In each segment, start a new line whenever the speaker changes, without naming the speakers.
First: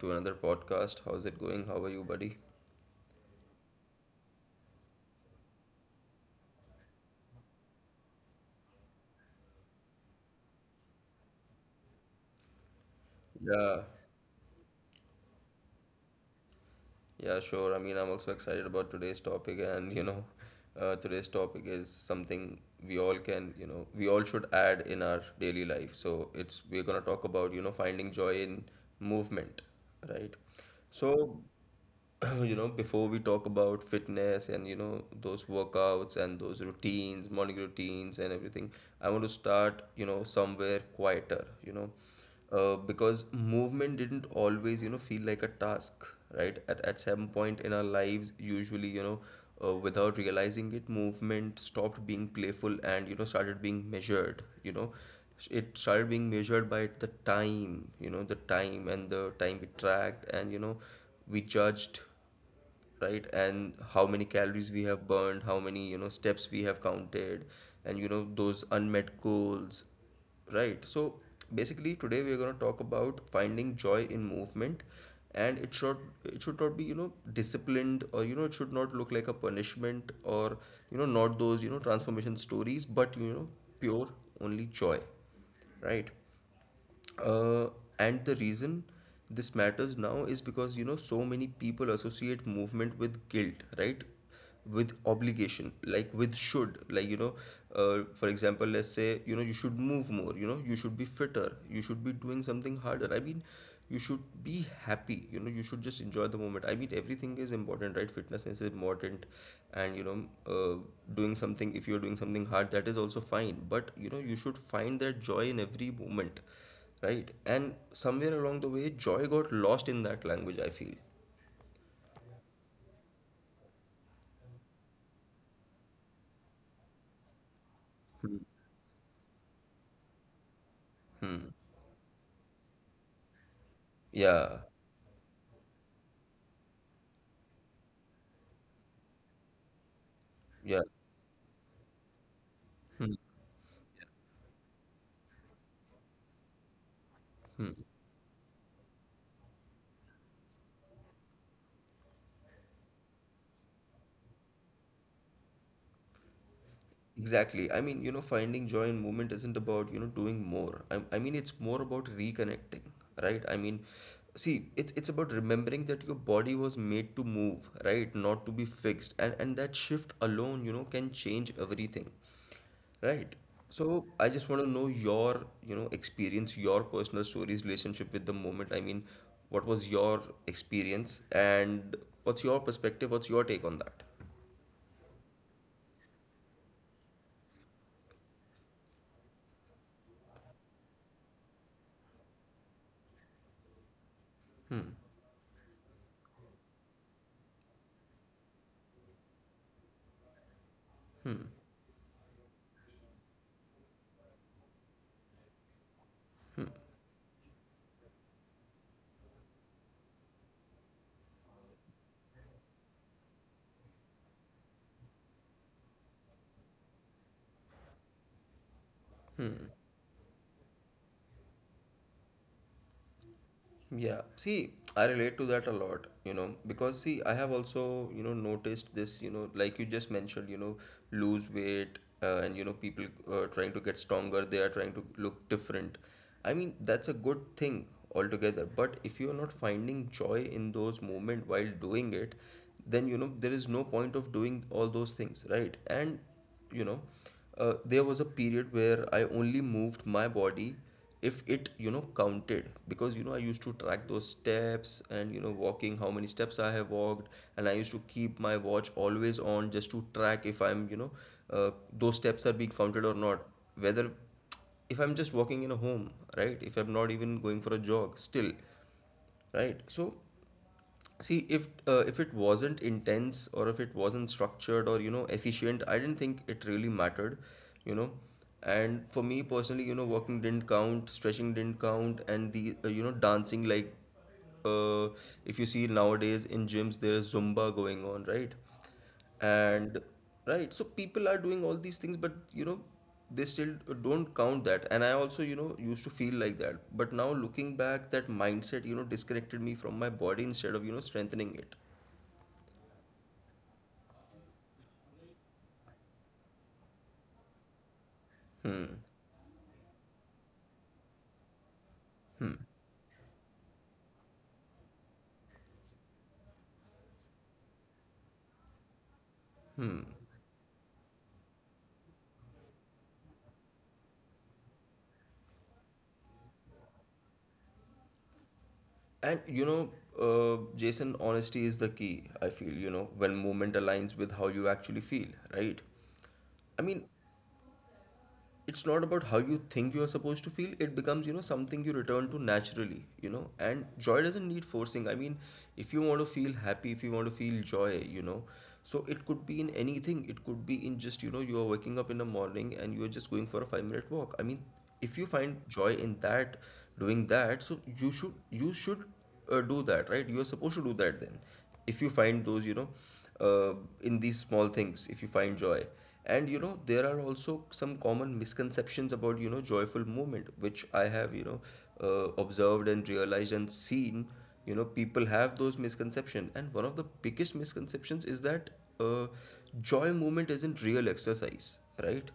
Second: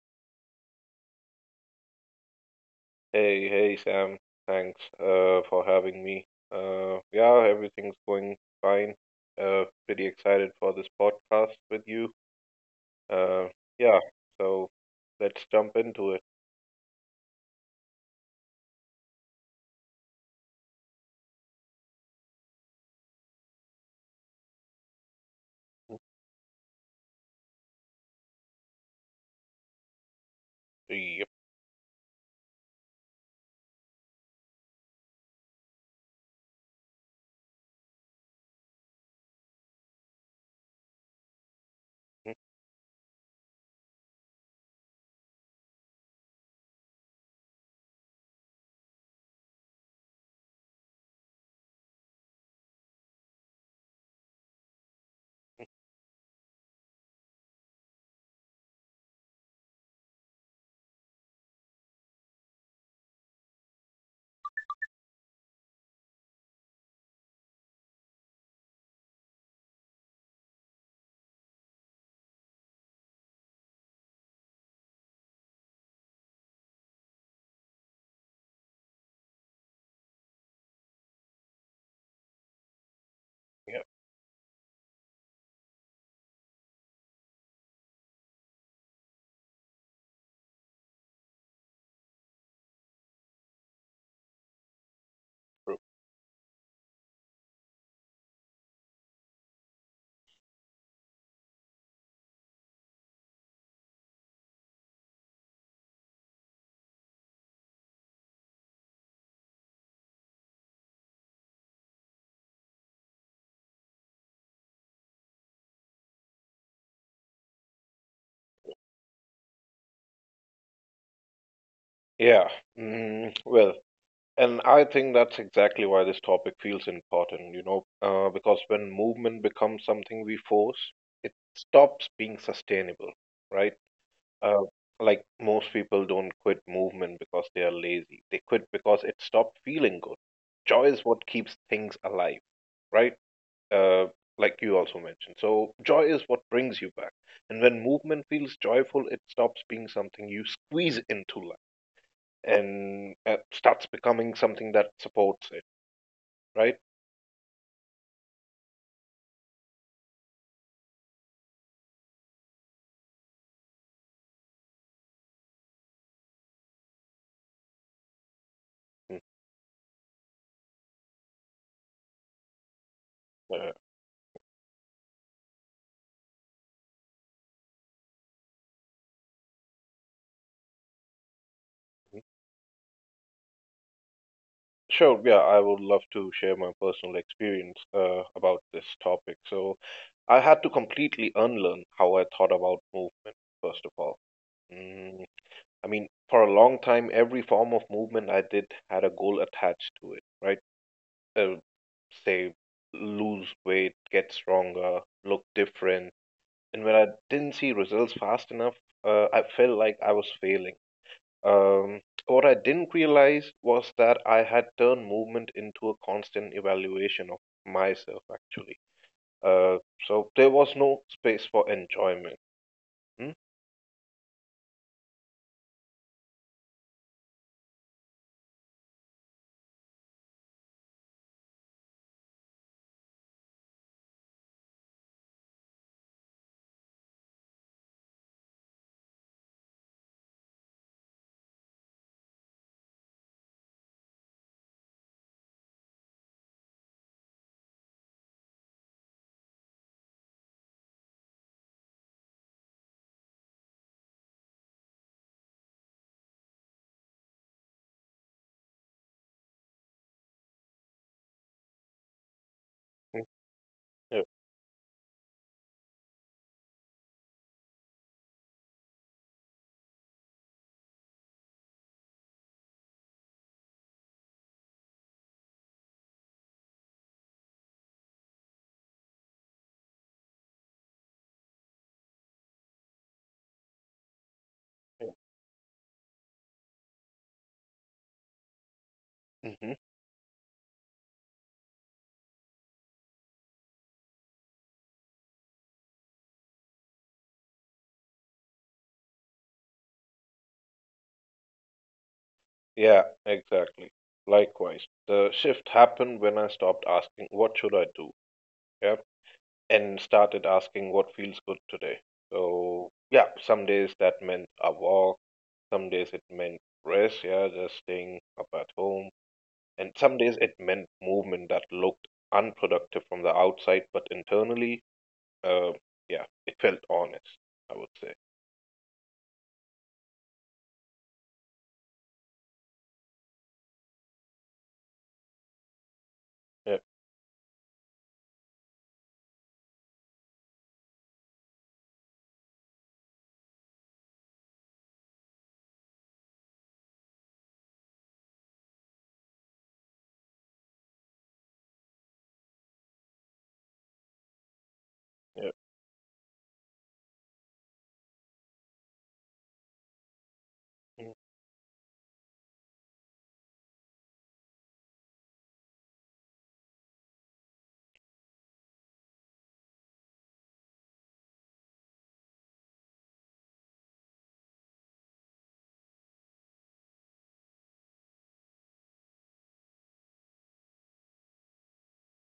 to another podcast. How's it going? How are you, buddy?
Hey, hey, Sam. Thanks for having me. Yeah, everything's going fine. Pretty excited for this podcast with you. Uh,
Yeah,
yeah, so let's jump into it.
yeah, Sure. I mean, I'm also excited about today's topic, and today's topic is something we all can, you know, we all should add in our daily life. So it's we're gonna talk about, you know, finding joy in movement, right?
Yep.
So you know, before we talk about fitness and you know those workouts and those routines, morning routines and everything, I want to start, you know, somewhere quieter, because movement didn't always, you know, feel like a task, right? At some point in our lives, usually, you know, without realizing it, movement stopped being playful and, you know, started being measured, you know. It started being measured by the time, you know, the time and the time it tracked, and, you know, we judged, right? And how many calories we have burned, how many, you know, steps we have counted, and, you know, those unmet goals, right? So basically today we're going to talk about finding joy in movement, and it should, it should not be, you know, disciplined, or, you know, it should not look like a punishment, or, you know, not those, you know, transformation stories, but, you know,
Yeah.
pure, only joy, right? uh, and the reason this matters now is because, you know, so many people associate movement with guilt, right? With obligation, like with should, like, for example, let's say, you know, you should move more, you know, you should be fitter, you should be doing something harder. I mean, you should be happy, you know, you should just enjoy the moment. I mean, everything is important, right? Fitness is important, and uh, doing something, if you're doing something hard, that is also fine, but, you know, you should find that joy in every moment, right? And somewhere along the way, joy got lost in that language, I feel.
Yeah. Well, and I think that's exactly why this topic feels important, you know, because when movement becomes something we force, it stops being sustainable, right? Uh,
Yeah,
like most people don't quit movement because they are lazy. They quit because it stopped feeling good.
yeah.
Joy is what keeps things alive,
Hmm,
right? Uh, like you also mentioned. So joy is what brings you back. And when
hmm.
movement feels joyful, it stops being something you squeeze into life and starts becoming something that supports it, right?
Exactly. I mean, you know, finding joy in movement isn't about, you know, doing more. I mean, it's more about reconnecting, right? I mean, see, it's about remembering that your body was made to move, right? Not to be fixed.
Mm,
And that shift alone, you know, can change everything. Right.
yeah.
So I just want to know your, you know, experience, your personal stories, relationship with the moment. I mean, what was your experience and what's your perspective? What's your take on that?
Sure, yeah, I would love to share my personal experience about this topic. So, I had to completely unlearn how I thought about movement, first of all. Mm, I mean, for a long time, every form of movement I did had a goal attached to it, right? Uh, Say, lose weight, get stronger, look different. And when I didn't see results fast enough, I felt like I was failing. What I didn't realize was that I had turned movement into a constant evaluation of myself, actually. Uh, so there was no space for enjoyment. Hmm.
Yeah, see, I relate to that a lot, you know, because see, I have also, you know, noticed this, you know, like you just mentioned, you know, lose weight, and you know, people trying to get stronger, they are trying to look different. I mean, that's a good thing altogether, but if you are not finding joy in those moments while doing it, then you know, there is no point of doing all those things, right? And you know there was a period where I only moved my body if it, you know, counted, because, you know, I used to track those steps and, you know, walking, how many steps I have walked, and I used to keep my watch always on just to track if I'm, uh, those steps are being counted or
Mm.
not, whether
Yeah.
if I'm just walking in a home, right? If I'm not even going for a jog, still, right? So see, if it wasn't intense, or if it wasn't structured or, you know, efficient, I didn't think it really mattered, you know. And for me personally, you know, walking didn't count, stretching didn't count, and the you know, dancing like, uh, if you see nowadays in gyms, there is Zumba going on, right?
Hmm.
And right, so people are doing all these things, but, you know, they still don't count that, and I also, you know, used to feel like that, but now looking back, that mindset, you know, disconnected me from my body instead of, you know, strengthening it.
Yeah, exactly. Likewise, the shift happened when I stopped asking, what should I do? Yeah,
Hmm.
and started asking, what feels good today? So, yeah, some days that meant a walk, some days it meant rest, yeah, just staying up at home. And some days it meant movement that looked unproductive from the outside, but internally, uh, yeah, it felt honest, I would say.
And Jason, honesty is the key, I feel, you know, when movement aligns with how you actually feel, right?
Yeah,
I mean, it's not about how you think you are supposed to feel. It becomes, you know, something you return to naturally, you know, and joy doesn't need forcing. I mean, if you want to feel happy, if you want to feel joy, you know, so it could be in anything. It could be in just, you know, you are waking up in the morning and you are just going for a 5-minute walk. I mean, if you
yeah,
find joy in that, doing that, so you should, you should do that, right? You are supposed to do
mm,
that then. If you find those, you know, uh, in these small things, if you find joy. And, you know, there are also some common misconceptions about, you know, joyful movement, which I have, observed and realized and seen. You know, people have those misconceptions. And one of the biggest misconceptions is that uh, joy movement isn't real exercise, right?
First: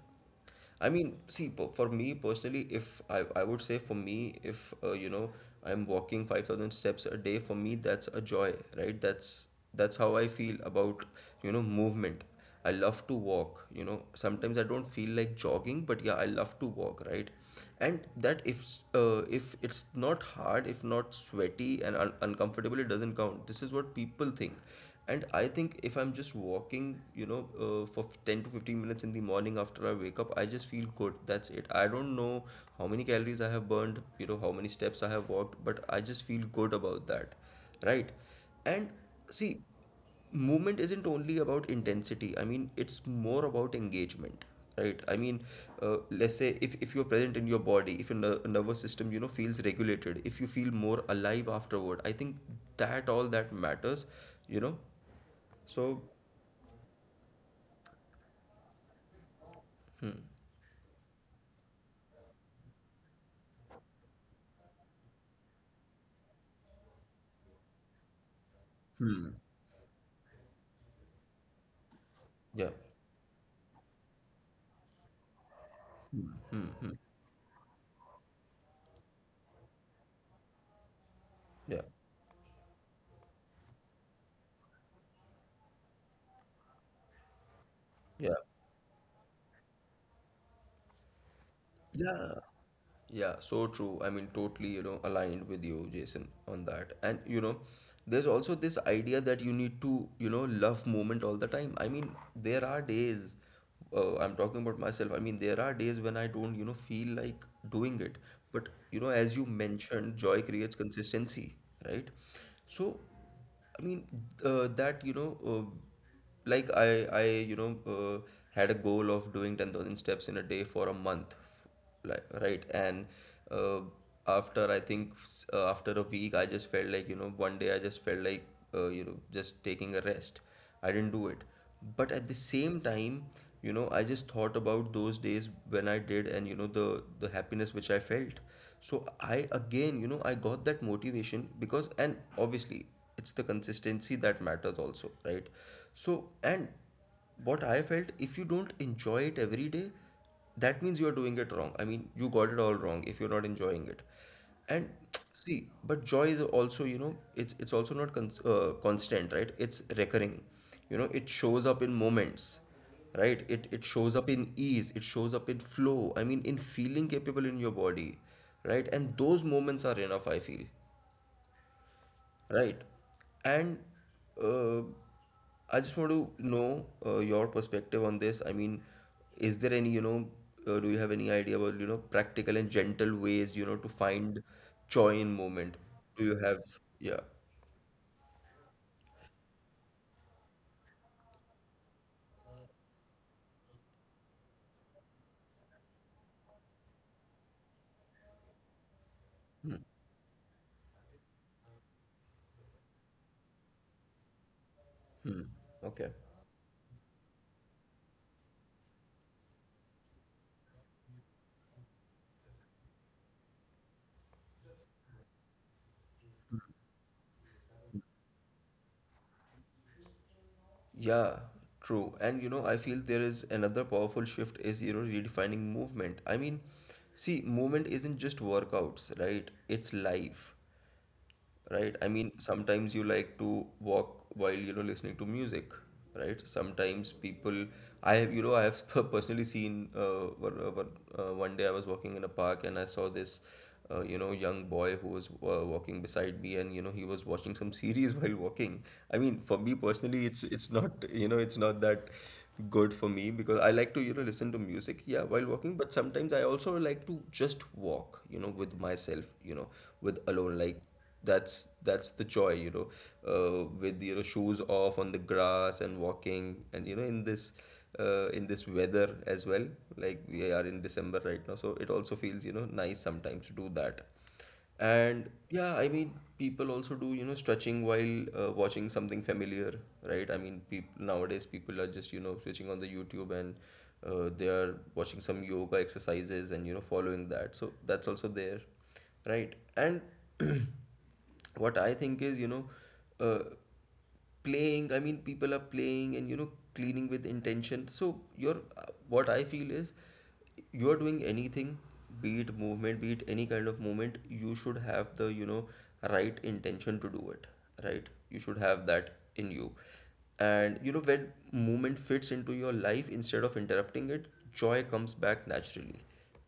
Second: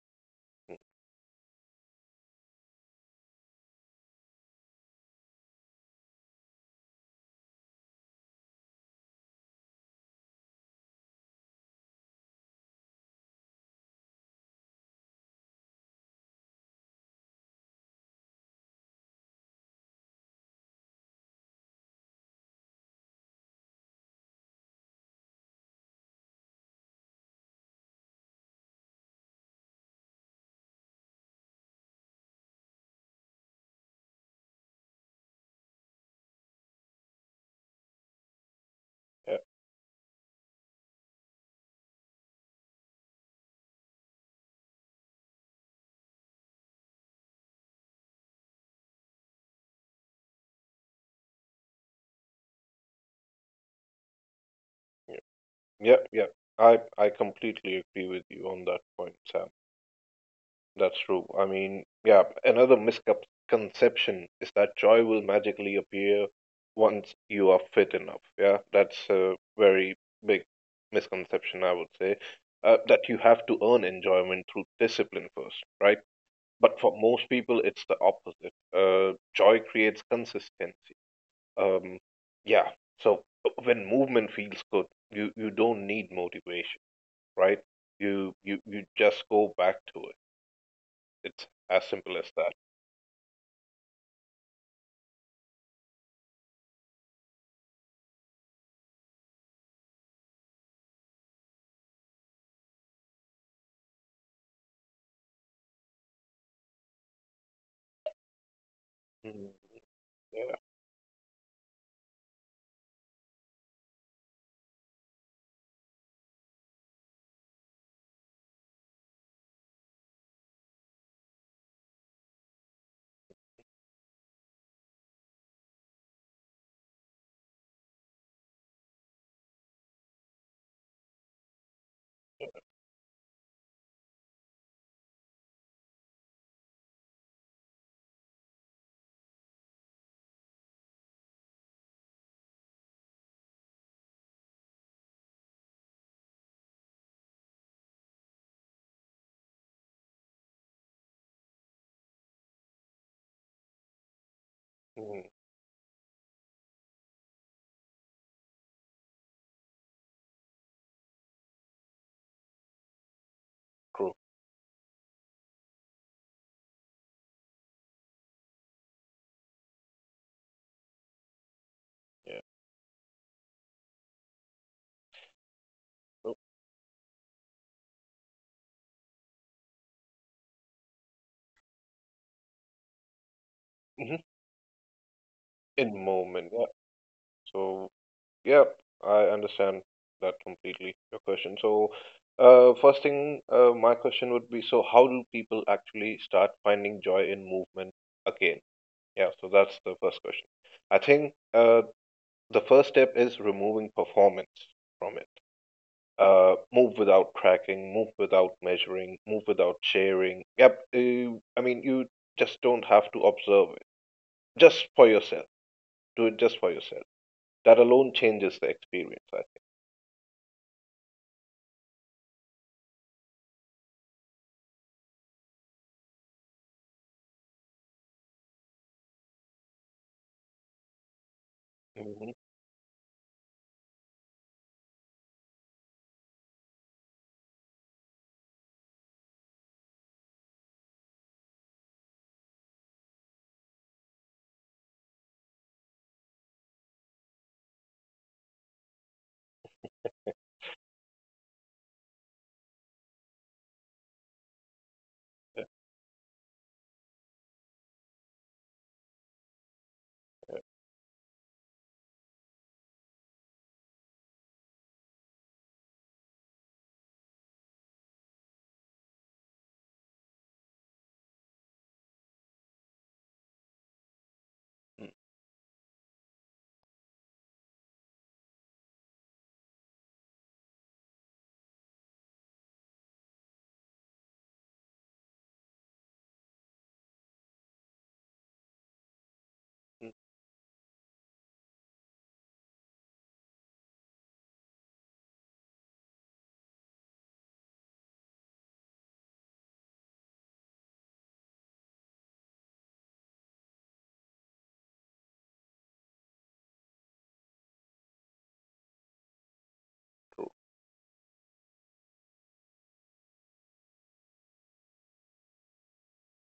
I mean, see, for me personally, if I would say for me, if you know, I'm walking 5,000 steps a day, for me, that's a joy, right? That's how I feel about, you know, movement. I love to walk, you know. Sometimes I don't feel like jogging, but yeah, I love to walk, right? And that if it's not hard, if not sweaty and uncomfortable, it doesn't count. This is what people think, and I think if I'm just walking, for 10 to 15 minutes in the morning after I wake up, I just feel good, that's it. I don't know how many calories I have burned, you know, how many steps I have walked, but I just feel good about that, right? And
yeah,
see, movement isn't only about intensity. I mean, it's more about engagement, right? I mean, let's say if you're present in your body, if your nervous system, you know, feels regulated, if you feel more alive afterward, I think that all that matters, you know.
yeah, yeah,
So,
yeah. I completely agree with you on that point, Sam. That's true. I mean, yeah, another misconception is that joy will magically appear once you are fit enough. Yeah, that's a very big misconception, I would say,
yeah,
that you have to earn enjoyment through discipline first, right? But for most people, it's the opposite. Joy creates consistency.
yeah,
Um, yeah. So when movement feels good, you don't need motivation, right? You
yeah,
you you just go back to it. It's as simple as
yeah,
that.
yeah, so true. I mean, totally, you know, aligned with you, Jason, on that. And, you know, there's also this idea that you need to, you know, love movement all the time. I mean, there are days, I'm talking about myself, I mean, there are days when I don't, you know, feel like doing it. But, you know, as you
Mhm.
mentioned, joy
Yeah.
creates consistency, right? So, I mean, that, you know, like I, you know, had a goal of doing 10,000 steps in a day for a month, right? And uh, after a week, I just felt like, you know, one day I just felt like, you know, just taking a rest. I didn't do it. But at the same time, you know, I just thought about those days when I did, and you know, the happiness which I felt. So I again, you know, I got that motivation, because, and obviously it's the consistency that matters also, right? So, and what I felt, if you don't enjoy it every day, that means you are doing it wrong. I mean, you got it all wrong if you're not enjoying it. And
Mhm.
see, but joy is also, you know, it's also not constant, right? It's recurring. You know, it shows up in moments, right? It shows
True.
up in ease. It shows up in flow. I mean, in feeling capable in your body, right? And those moments are enough. I feel.
Yeah.
Right. And uh, I just want to
So,
know your perspective on this. I mean, is there any, you know, do you have any idea about, you know, practical and gentle ways, you know, to
mhm.
find joy in moment?
In
Do you
moment.
have?
Yeah.
Yeah.
So yeah, I understand that completely, your question. So, first thing, my question would be, so how do people actually start finding joy in movement again? Yeah, so that's the first question. I think the first step is removing performance from it.
Okay.
Move without tracking, move without measuring, move without sharing. Yep, I mean, you just don't have to observe it. Just for yourself. Do it just for yourself. That alone changes the experience, I
Yeah, true. And you know, I feel there is another powerful shift is, you know, redefining movement. I mean, see, movement isn't just workouts, right? It's life. Right? I
think.
mean,
Mhm.
sometimes you like to walk while, you know, listening to music, right? Sometimes people, I have, you know, I have personally seen one day I was walking in a park and I saw this, you know, young boy who was walking beside me and, you know, he was watching some series while walking. I mean, for me personally, it's not, it's not that good for me because I like to, listen to music, yeah, while walking, but sometimes I also like to just walk, you know, with myself, you know, with alone, like that's the joy, with shoes off on the grass and walking and in this weather as well. Like we are in December right now, so it also feels nice sometimes to do that.
Mm.
And yeah, I mean, people also do stretching while watching something familiar, right? I mean, people are just switching on the YouTube and they are watching some yoga exercises and following that, so that's also there, right? And
Mm.
what I think is, uh, playing, I mean, people are playing and, cleaning with intention. So, your what I feel is you're doing anything, be it movement, be it any kind of movement, you should have the, right intention to do it, right? You should have that in you. And, you know, when movement fits into your life instead of interrupting it, joy comes back naturally.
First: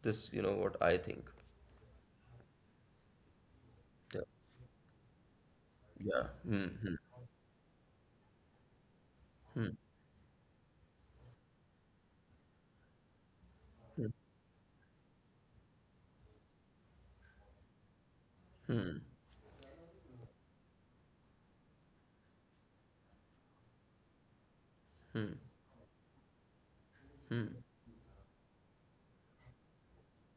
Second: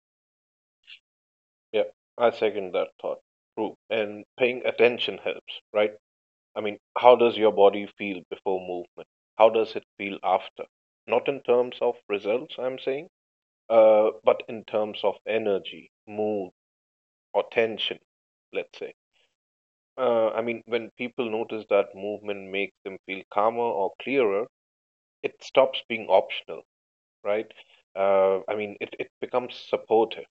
This, what I think.
Yeah, I second that thought. True.
Yeah.
And paying attention helps, right?
Yeah.
I
Hmm,
mean,
hmm,
how does your body feel before movement? How
hmm,
does it feel after? Not in terms of results, I'm saying,
hmm.
but in terms of energy, mood, or tension, let's say. I mean, when people notice that movement makes them feel calmer or clearer, it stops being optional, right? I mean, it becomes supportive.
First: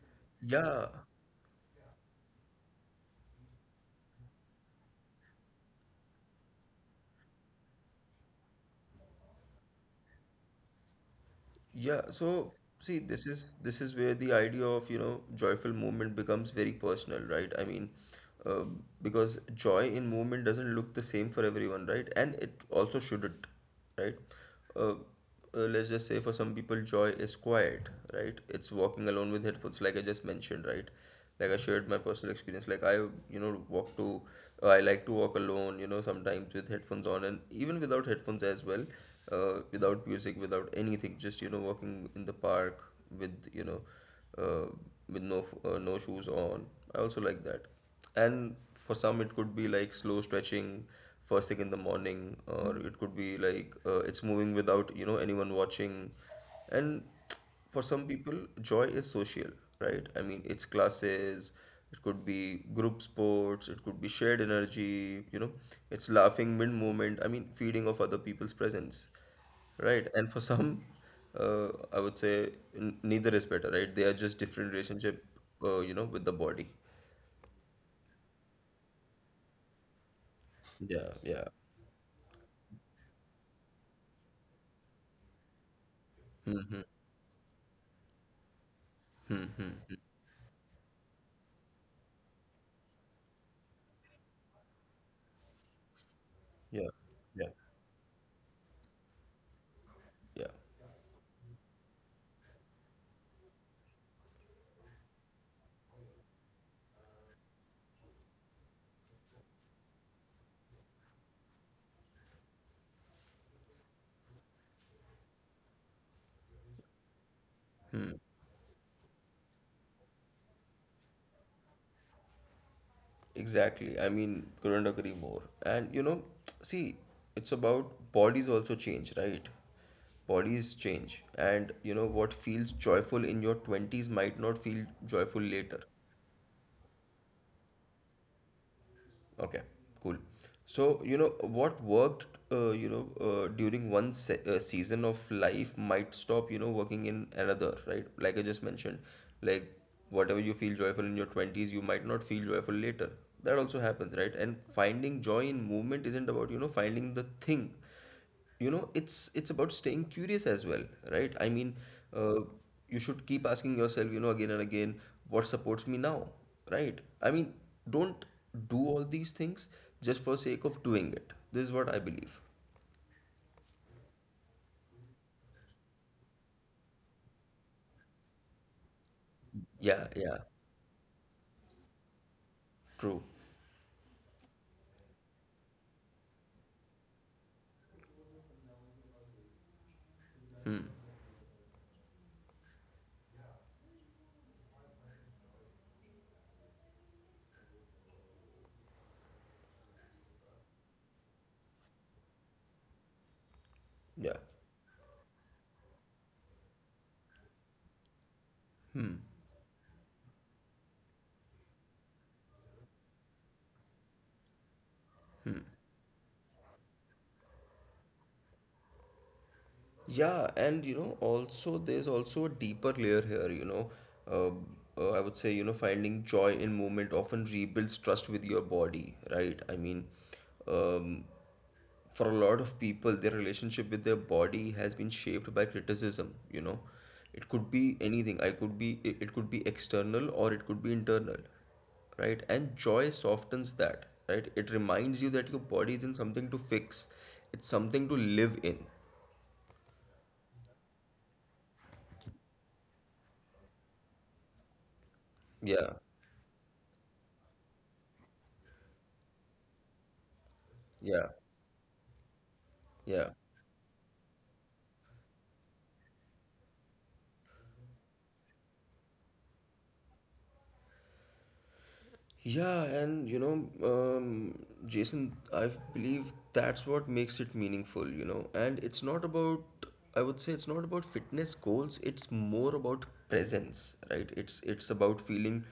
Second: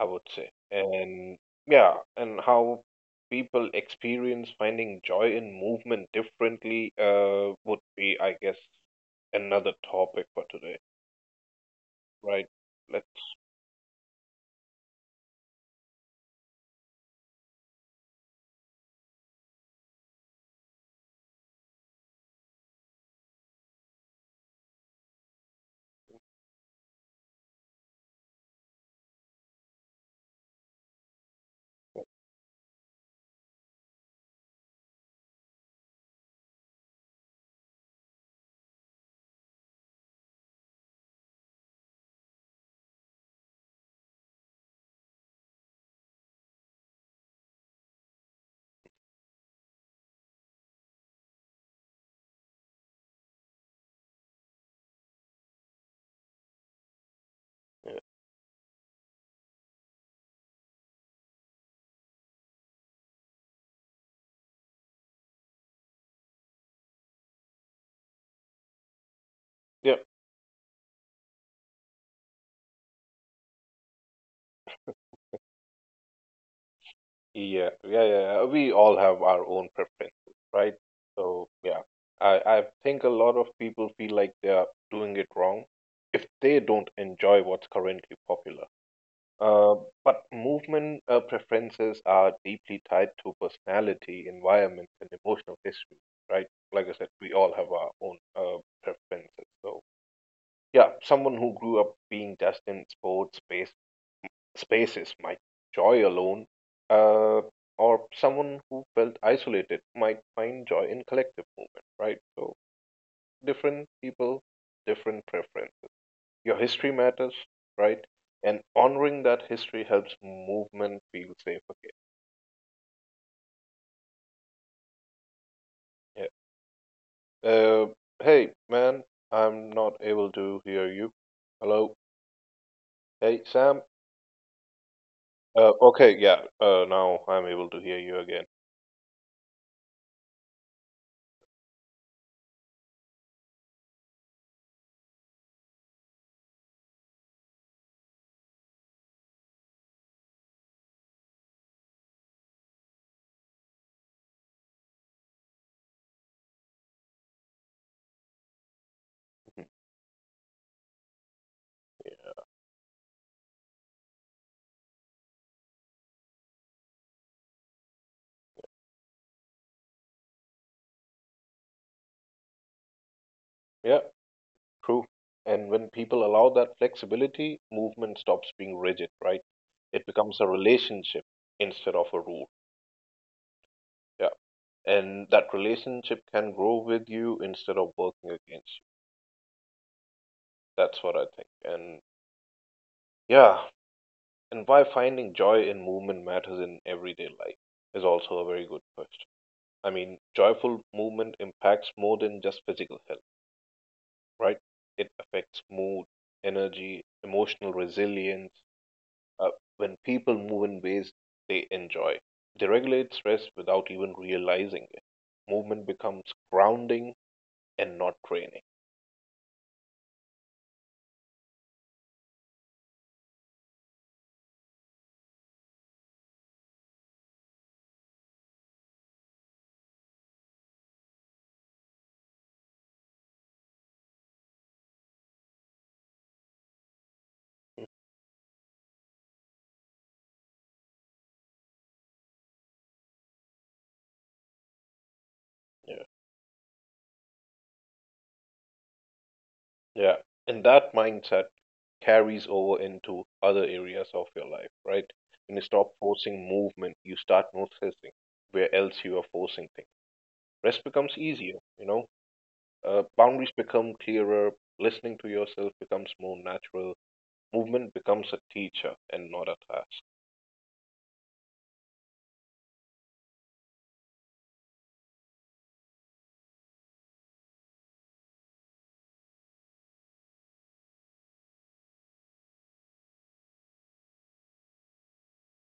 I would say.
Yeah.
And yeah, and how people experience finding joy in movement differently would be, I guess, another topic for today,
Yeah,
right?
so see,
Let's,
this is where the idea of, joyful movement becomes very personal, right? I mean, uh, because joy in movement doesn't look the same for everyone, right? And it also shouldn't, right? Uh, let's just say for some people, joy is quiet, right? It's walking alone with headphones, like I just mentioned, right? Like I shared my personal experience. Like I like to walk alone, sometimes with headphones on, and even without headphones as well, without music, without anything, just walking in the park with uh, with no shoes on. I also like that. And for some, it could be like slow stretching first thing in the morning, or it could be like it's moving without anyone watching, and for some people, joy is social, right? I mean, it's classes, it could be group sports, it could be shared energy, you know, it's laughing mid movement, I mean, feeding of other people's presence,
yeah,
right? And for some, I would say neither is better, right? They are just different relationship, with the body.
yeah, yeah, yeah. We all have our own preferences, right? So yeah, I think a lot of people feel like they are doing it wrong if they
Hmm.
don't enjoy what's currently popular. Uh, but movement preferences are deeply tied to personality, environment, and emotional history, right? Like I said, we all have our own preferences. So, yeah, someone who grew up being just in sports spaces might joy alone, uh, or someone who felt isolated might find joy in collective movement, right? So, different people, different preference, your history matters, right? And honoring that history helps movement feel safe
Exactly. I mean, couldn't agree more. And you know,
again.
see,
Yeah.
it's about bodies
Hey,
also
man,
change, right?
I'm not able to
Bodies
hear you.
change. And you
Hello?
know, what feels joyful
Hey,
in your
Sam?
20s might not feel joyful later.
Okay, yeah, now I'm able to hear you again.
Okay, cool. So, you know, what worked, you know, during one se season of life might stop, working in another, right? Like I just mentioned, like whatever you feel joyful in your 20s, you might not feel joyful later. That also happens, right? And finding joy in movement isn't about, finding the thing. It's about staying curious as well, right? I mean, uh, you should keep asking yourself, again and again, what supports me now, right? I mean, don't do all these things just for sake of doing it. This is what I believe.
Yeah, true. And when people allow that flexibility, movement stops being rigid, right? It
Yeah, yeah.
becomes a relationship instead of a rule.
True.
Yeah. And that relationship can grow with you instead of working against you. That's what I think. And yeah, and why finding joy in movement matters in everyday life is also a very good question. I mean, joyful movement impacts more than just physical health,
Yeah,
right? It affects mood, energy, emotional resilience. Uh, when people move in ways they enjoy, they regulate stress without even realizing it. Movement becomes grounding and not draining.
yeah. And you know, also there's also a deeper layer here, you know, uh, I would say, you know, finding joy in movement often rebuilds trust with your body, right? I mean, um, for a lot of people, their relationship with their body has been shaped by criticism, you know. It could
Hmm.
be anything. I could be it it could be external or it could be internal, right? And joy softens that, right? It reminds you that your body
Yeah.
isn't something to fix, it's something to live in.
Yeah, and that mindset carries over into other areas of your life, right? When you stop forcing movement, you start noticing where else you are forcing things. Rest becomes easier, you know. Boundaries become clearer. Listening to yourself becomes more natural. Movement becomes a teacher and not a task.
Yeah, and you know, Jason, I believe that's what makes it meaningful, you know. And it's not about, I would say, it's not about fitness goals. It's more about presence, right? It's about feeling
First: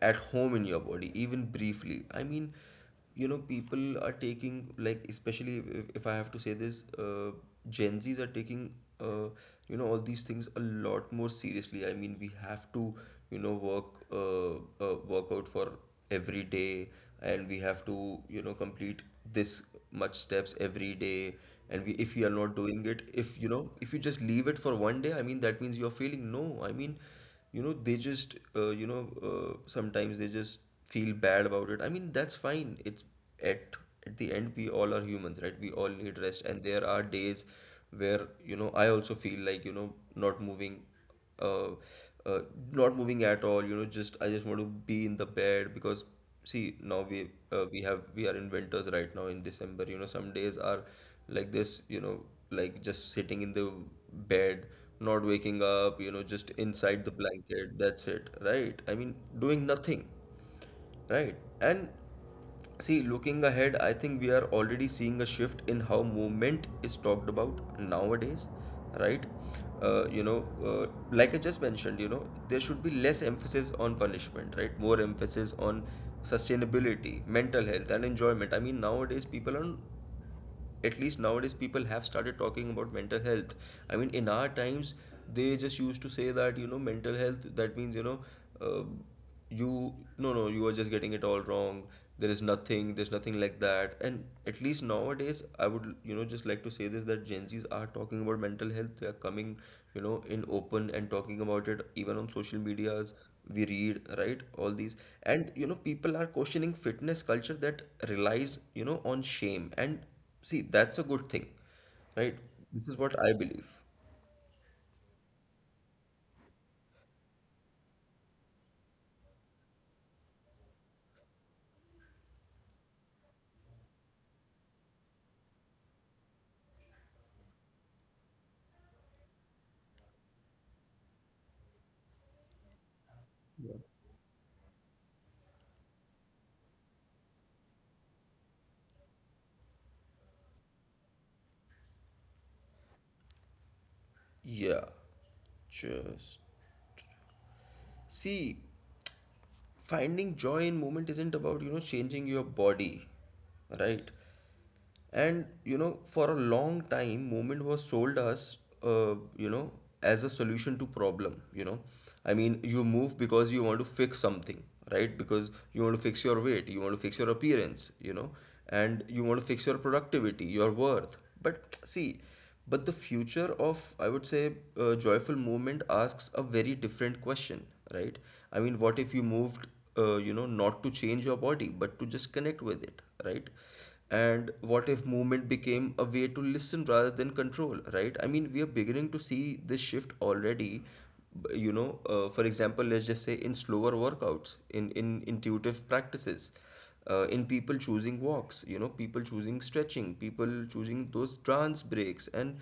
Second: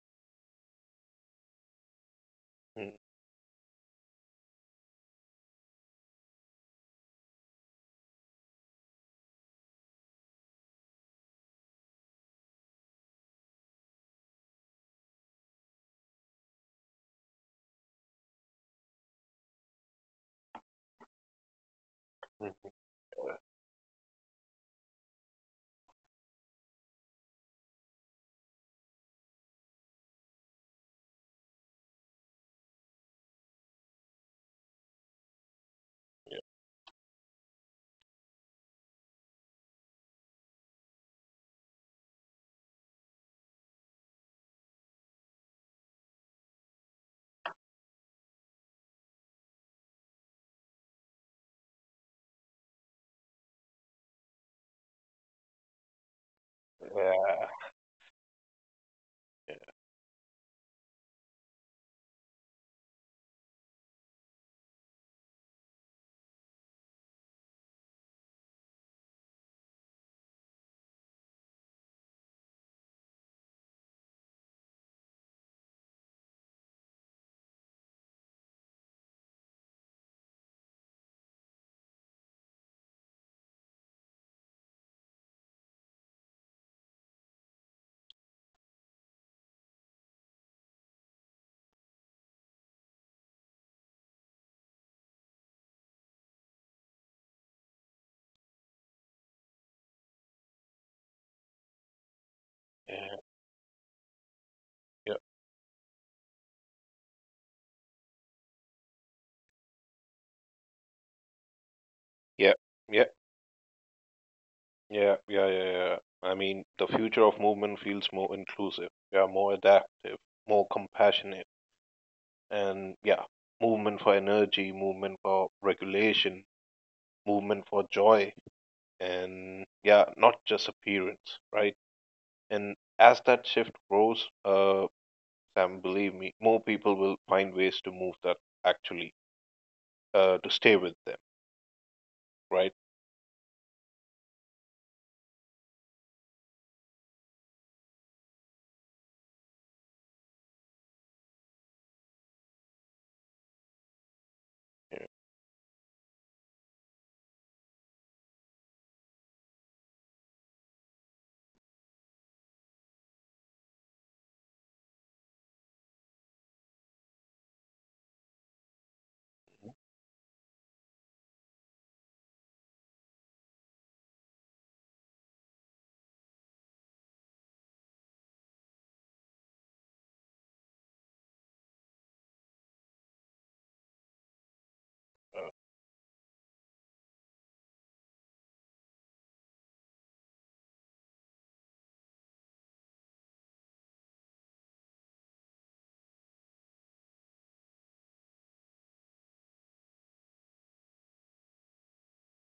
at home in your body, even briefly. I mean,
Mm,
you know, people are taking, like, especially if I have to say this, Gen Z's are taking uh, you know, all these things a lot more seriously. I mean, we have to, you know, work, work out for every day, and we have to, you know, complete this much steps every day, and we if we are not
mm.
doing it, if you know, if you just leave it for one day, I mean, that means you're failing. No, I mean, you know, they just, sometimes they just feel bad about it. I mean, that's fine. It's at at the end, we all are humans, right? We all need
Yeah, yeah,
rest, and there are days where, you know, I also feel like, you know, not moving, uh, uh, not moving at all, you know. Just I just want to be in the bed because, see, now we are in winters right now in December. You know, some days are like this, you know, like just sitting in the bed, not waking up, you know, just inside the
yeah,
blanket. That's it, right? I mean,
yeah, yeah,
doing
yeah,
nothing. Right. And see, looking ahead, I think we are already seeing a shift in how movement is talked about nowadays, right? Like I just mentioned, you know, there should be less emphasis on punishment, right? More emphasis on sustainability, mental health, and enjoyment. I mean, nowadays people are, at least nowadays people have started talking about mental health. I mean, in our times, they just used to say that, you know, mental health, that means, you know, uh, you no, no, you are just getting it all wrong. There's nothing like that. And at least nowadays, I would, you know, just like to say this, that Gen Z's are talking about mental health. They are coming, you know, in open and talking about it, even on social medias we read, right, all these. And you know, people are questioning fitness culture that relies, you know, on shame. And see, that's a good thing, right? This is what I believe.
yeah, yeah, yeah, yeah. I mean, the future of movement feels more inclusive. Yeah, more adaptive, more compassionate. And yeah, movement for energy, movement for regulation, movement for joy, and yeah, not just appearance, right? And as that shift grows, Sam, believe me, more people will find ways to move that actually to stay with them, right?
Yeah. Just see, finding joy in movement isn't about, changing your body, right?
Yeah.
And, you know, for a long time, movement was sold us, uh, you know, as a solution to problem, you know. I mean, you move because you want to fix something, right? Because you want to fix your weight, you want to fix your appearance, you know, and you want to fix your productivity, your worth. But see, But the future of, I would say, joyful movement asks a very different question, right? I mean, what if you moved, you know, not to change your body, but to just connect with it, right? And what if movement became a way to listen rather than control, right? I mean, we are beginning to see this shift already. You know, for example, let's just say in slower workouts, in intuitive practices, in people choosing walks, you know, people choosing stretching, people choosing those trance breaks, and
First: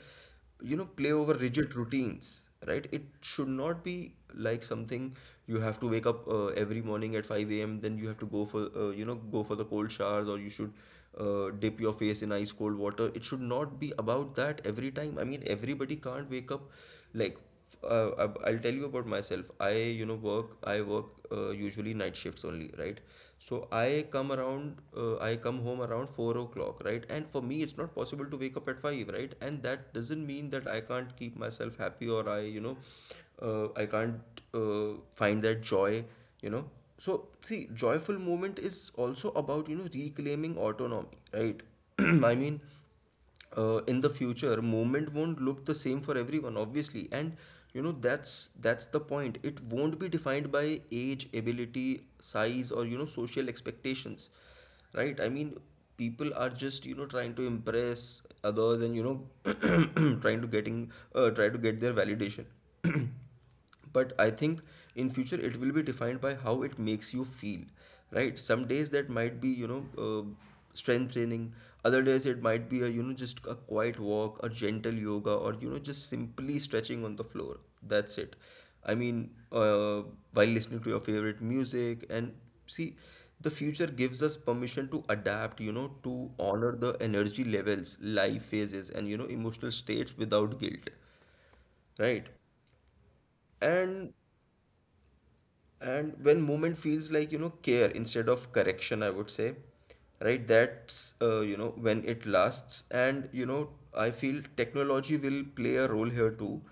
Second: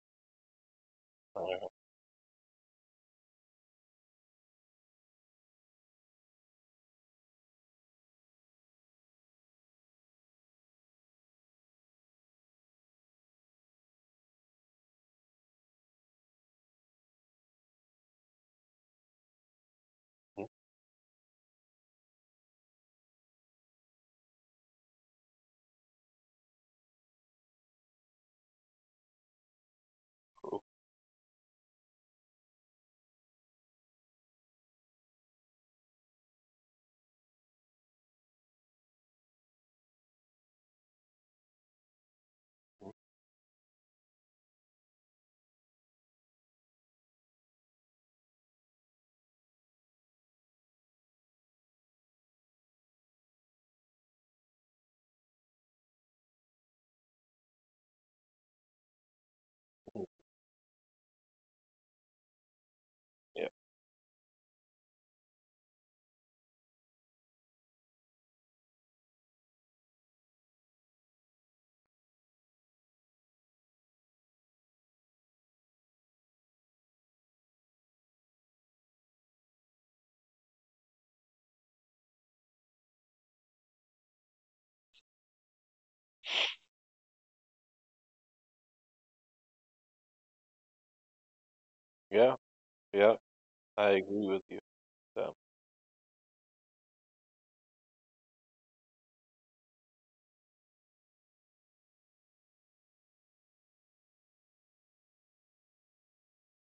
you know, play over
Uh,
rigid routines, right? It should not be like something you have to wake up, every morning at 5 a.m., then you have to go for, go for the cold showers, or you should dip your face in ice cold water. It should not be about that every time. I mean, everybody can't wake up like, I'll tell you about myself. I, you know,
mhm,
work. I work usually night shifts only, right? So I come around. I come home around 4 o'clock, right? And for me, it's not possible to wake up at 5, right? And that doesn't mean that I can't keep myself happy, or I, you know, I can't find that joy, you know. So see, joyful movement is also about, you know, reclaiming autonomy, right? I mean, in the future, movement won't look the same for everyone obviously, and you know, that's the point. It won't be defined by age, ability, size, or you know, social expectations, right? I mean, people are just, you know, trying to impress others, and you know
mhm,
trying to getting try to get their validation.
yeah,
But I think in future it will be defined by how it makes you feel, right? Some days that might be, strength training, other days it might be a, you know, just a quiet walk, a gentle yoga, or you know, just simply stretching on the floor. That's it. I mean, while listening to your favorite music. And see, the future gives us permission to adapt, you know, to honor the energy levels, life phases, and you know, emotional states without guilt, right?
yeah, yeah, I
and
agree with you, Sam.
And when movement feels like, you know, care instead of correction, I would say, right? That's, you know, when it lasts. And, you know, I feel technology will play a role here too,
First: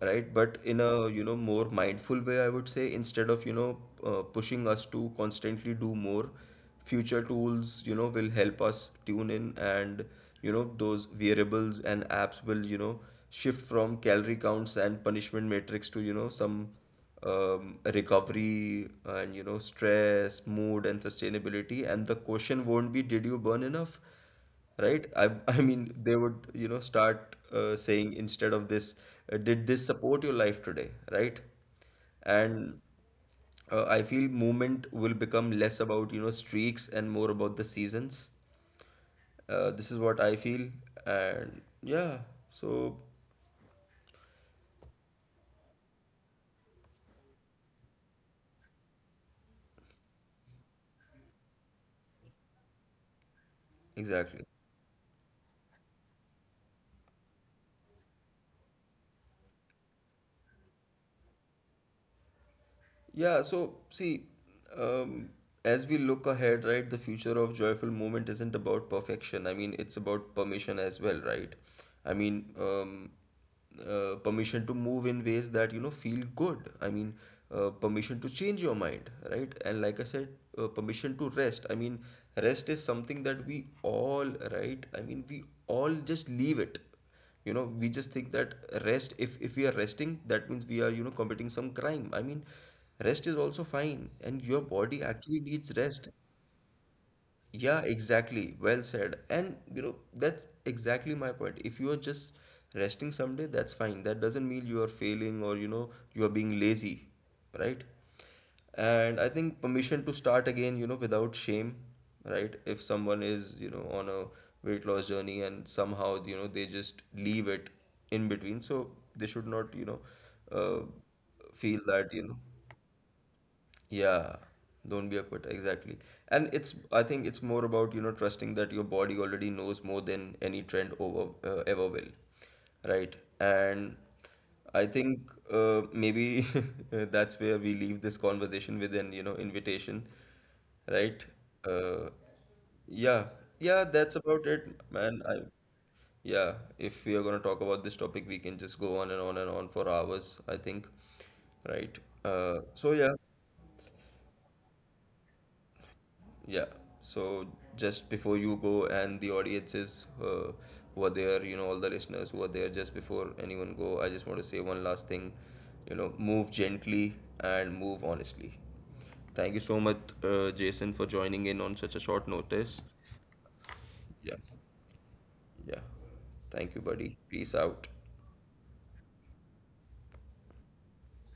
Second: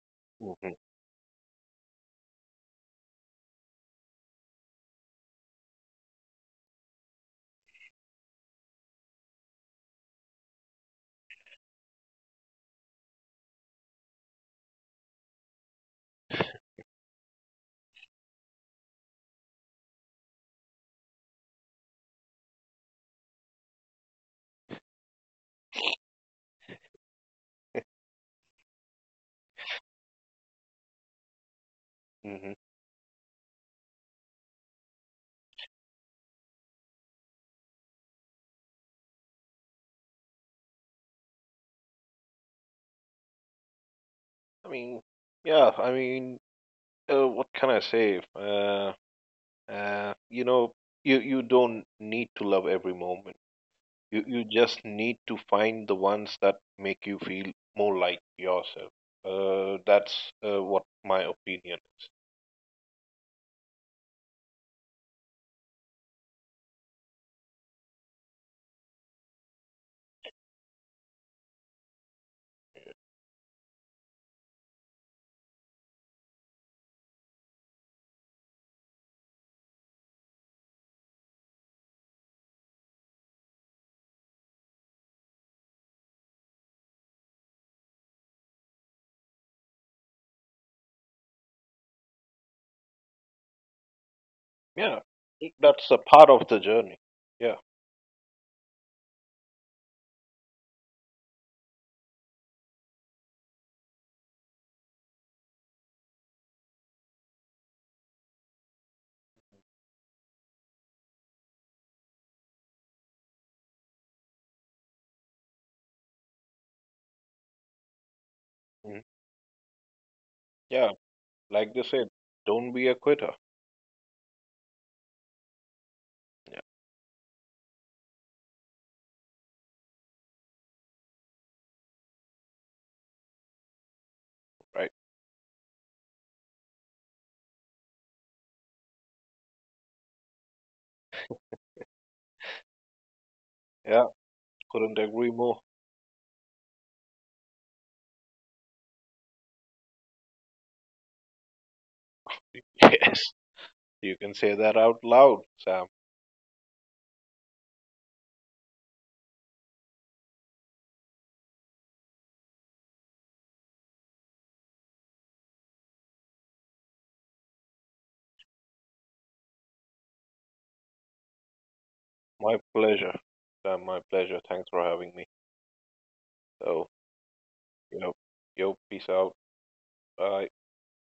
right? But
Hmm,
in a, you know, more mindful way, I would say, instead of, pushing us to constantly do more, future tools, you know, will help us tune in, and, you know, those variables and apps will, you know, shift from calorie counts and punishment matrix to, you know, some recovery and you know, stress, mood, and sustainability. And the question won't be, did you burn enough, right? I, I mean, they would, you know, start saying instead of this, did this support your life today, right?
hmm.
And I feel movement will become less about, you know, streaks and more about the seasons. This is what I feel. And yeah. So
I mean, yeah, I mean, what can I say, you know, you don't need to love every moment. You
exactly.
you just need to find the ones that make you feel more like yourself. That's what my opinion is.
Yeah, so see, um, as we look ahead, right, the future of joyful movement isn't about perfection. I mean, it's about permission as well, right? I mean, permission to move in ways that, you know, feel good. I mean, permission to change your mind, right? And like I said, permission to rest. I mean, rest is something that we all, right? I mean, we all just leave it. You know, we just think that rest, if we are resting, that means we are, you know, committing some crime. I mean, rest is also fine, and your
Yeah,
body actually
it-
needs
that's a
rest.
part of the journey. Yeah,
Yeah, exactly. Well said. And you know, that's exactly my point. If you are just resting someday, that's fine. That doesn't mean you are failing or, you know, you are being lazy, right? And I think permission to start again, you know, without shame, right? If someone is, you know, on a weight loss journey and somehow, you know, they just leave it in between, so
mhm,
they should not, uh,
yeah. Like
feel
they said,
that, you know.
don't be a quitter.
Yeah, don't be a quitter, exactly. And
Yeah,
it's, I think it's more about, you know, trusting that your body already knows more than any trend over ever will, right? And I
right.
think maybe that's where we leave this conversation with an, you know, invitation, right? Uh, yeah, yeah,
Yeah,
that's about it,
couldn't
man.
agree
I,
more.
yeah, if we are going to talk about this topic, we can just go on and on and on for hours, I think, right? So yeah.
Yes, you can say that out loud, Sam.
Yeah. So just before you go, and the audiences who are there, you know, all the listeners who are there, just before anyone go, I just want to say one last thing. You know, move gently and move honestly. Thank you so much, Jason, for joining in on such a short
My
notice.
pleasure. Sam, my pleasure. Thanks for having me.
Yeah. Thank you,
So,
buddy. Peace out.
you know, yo, peace out. Bye.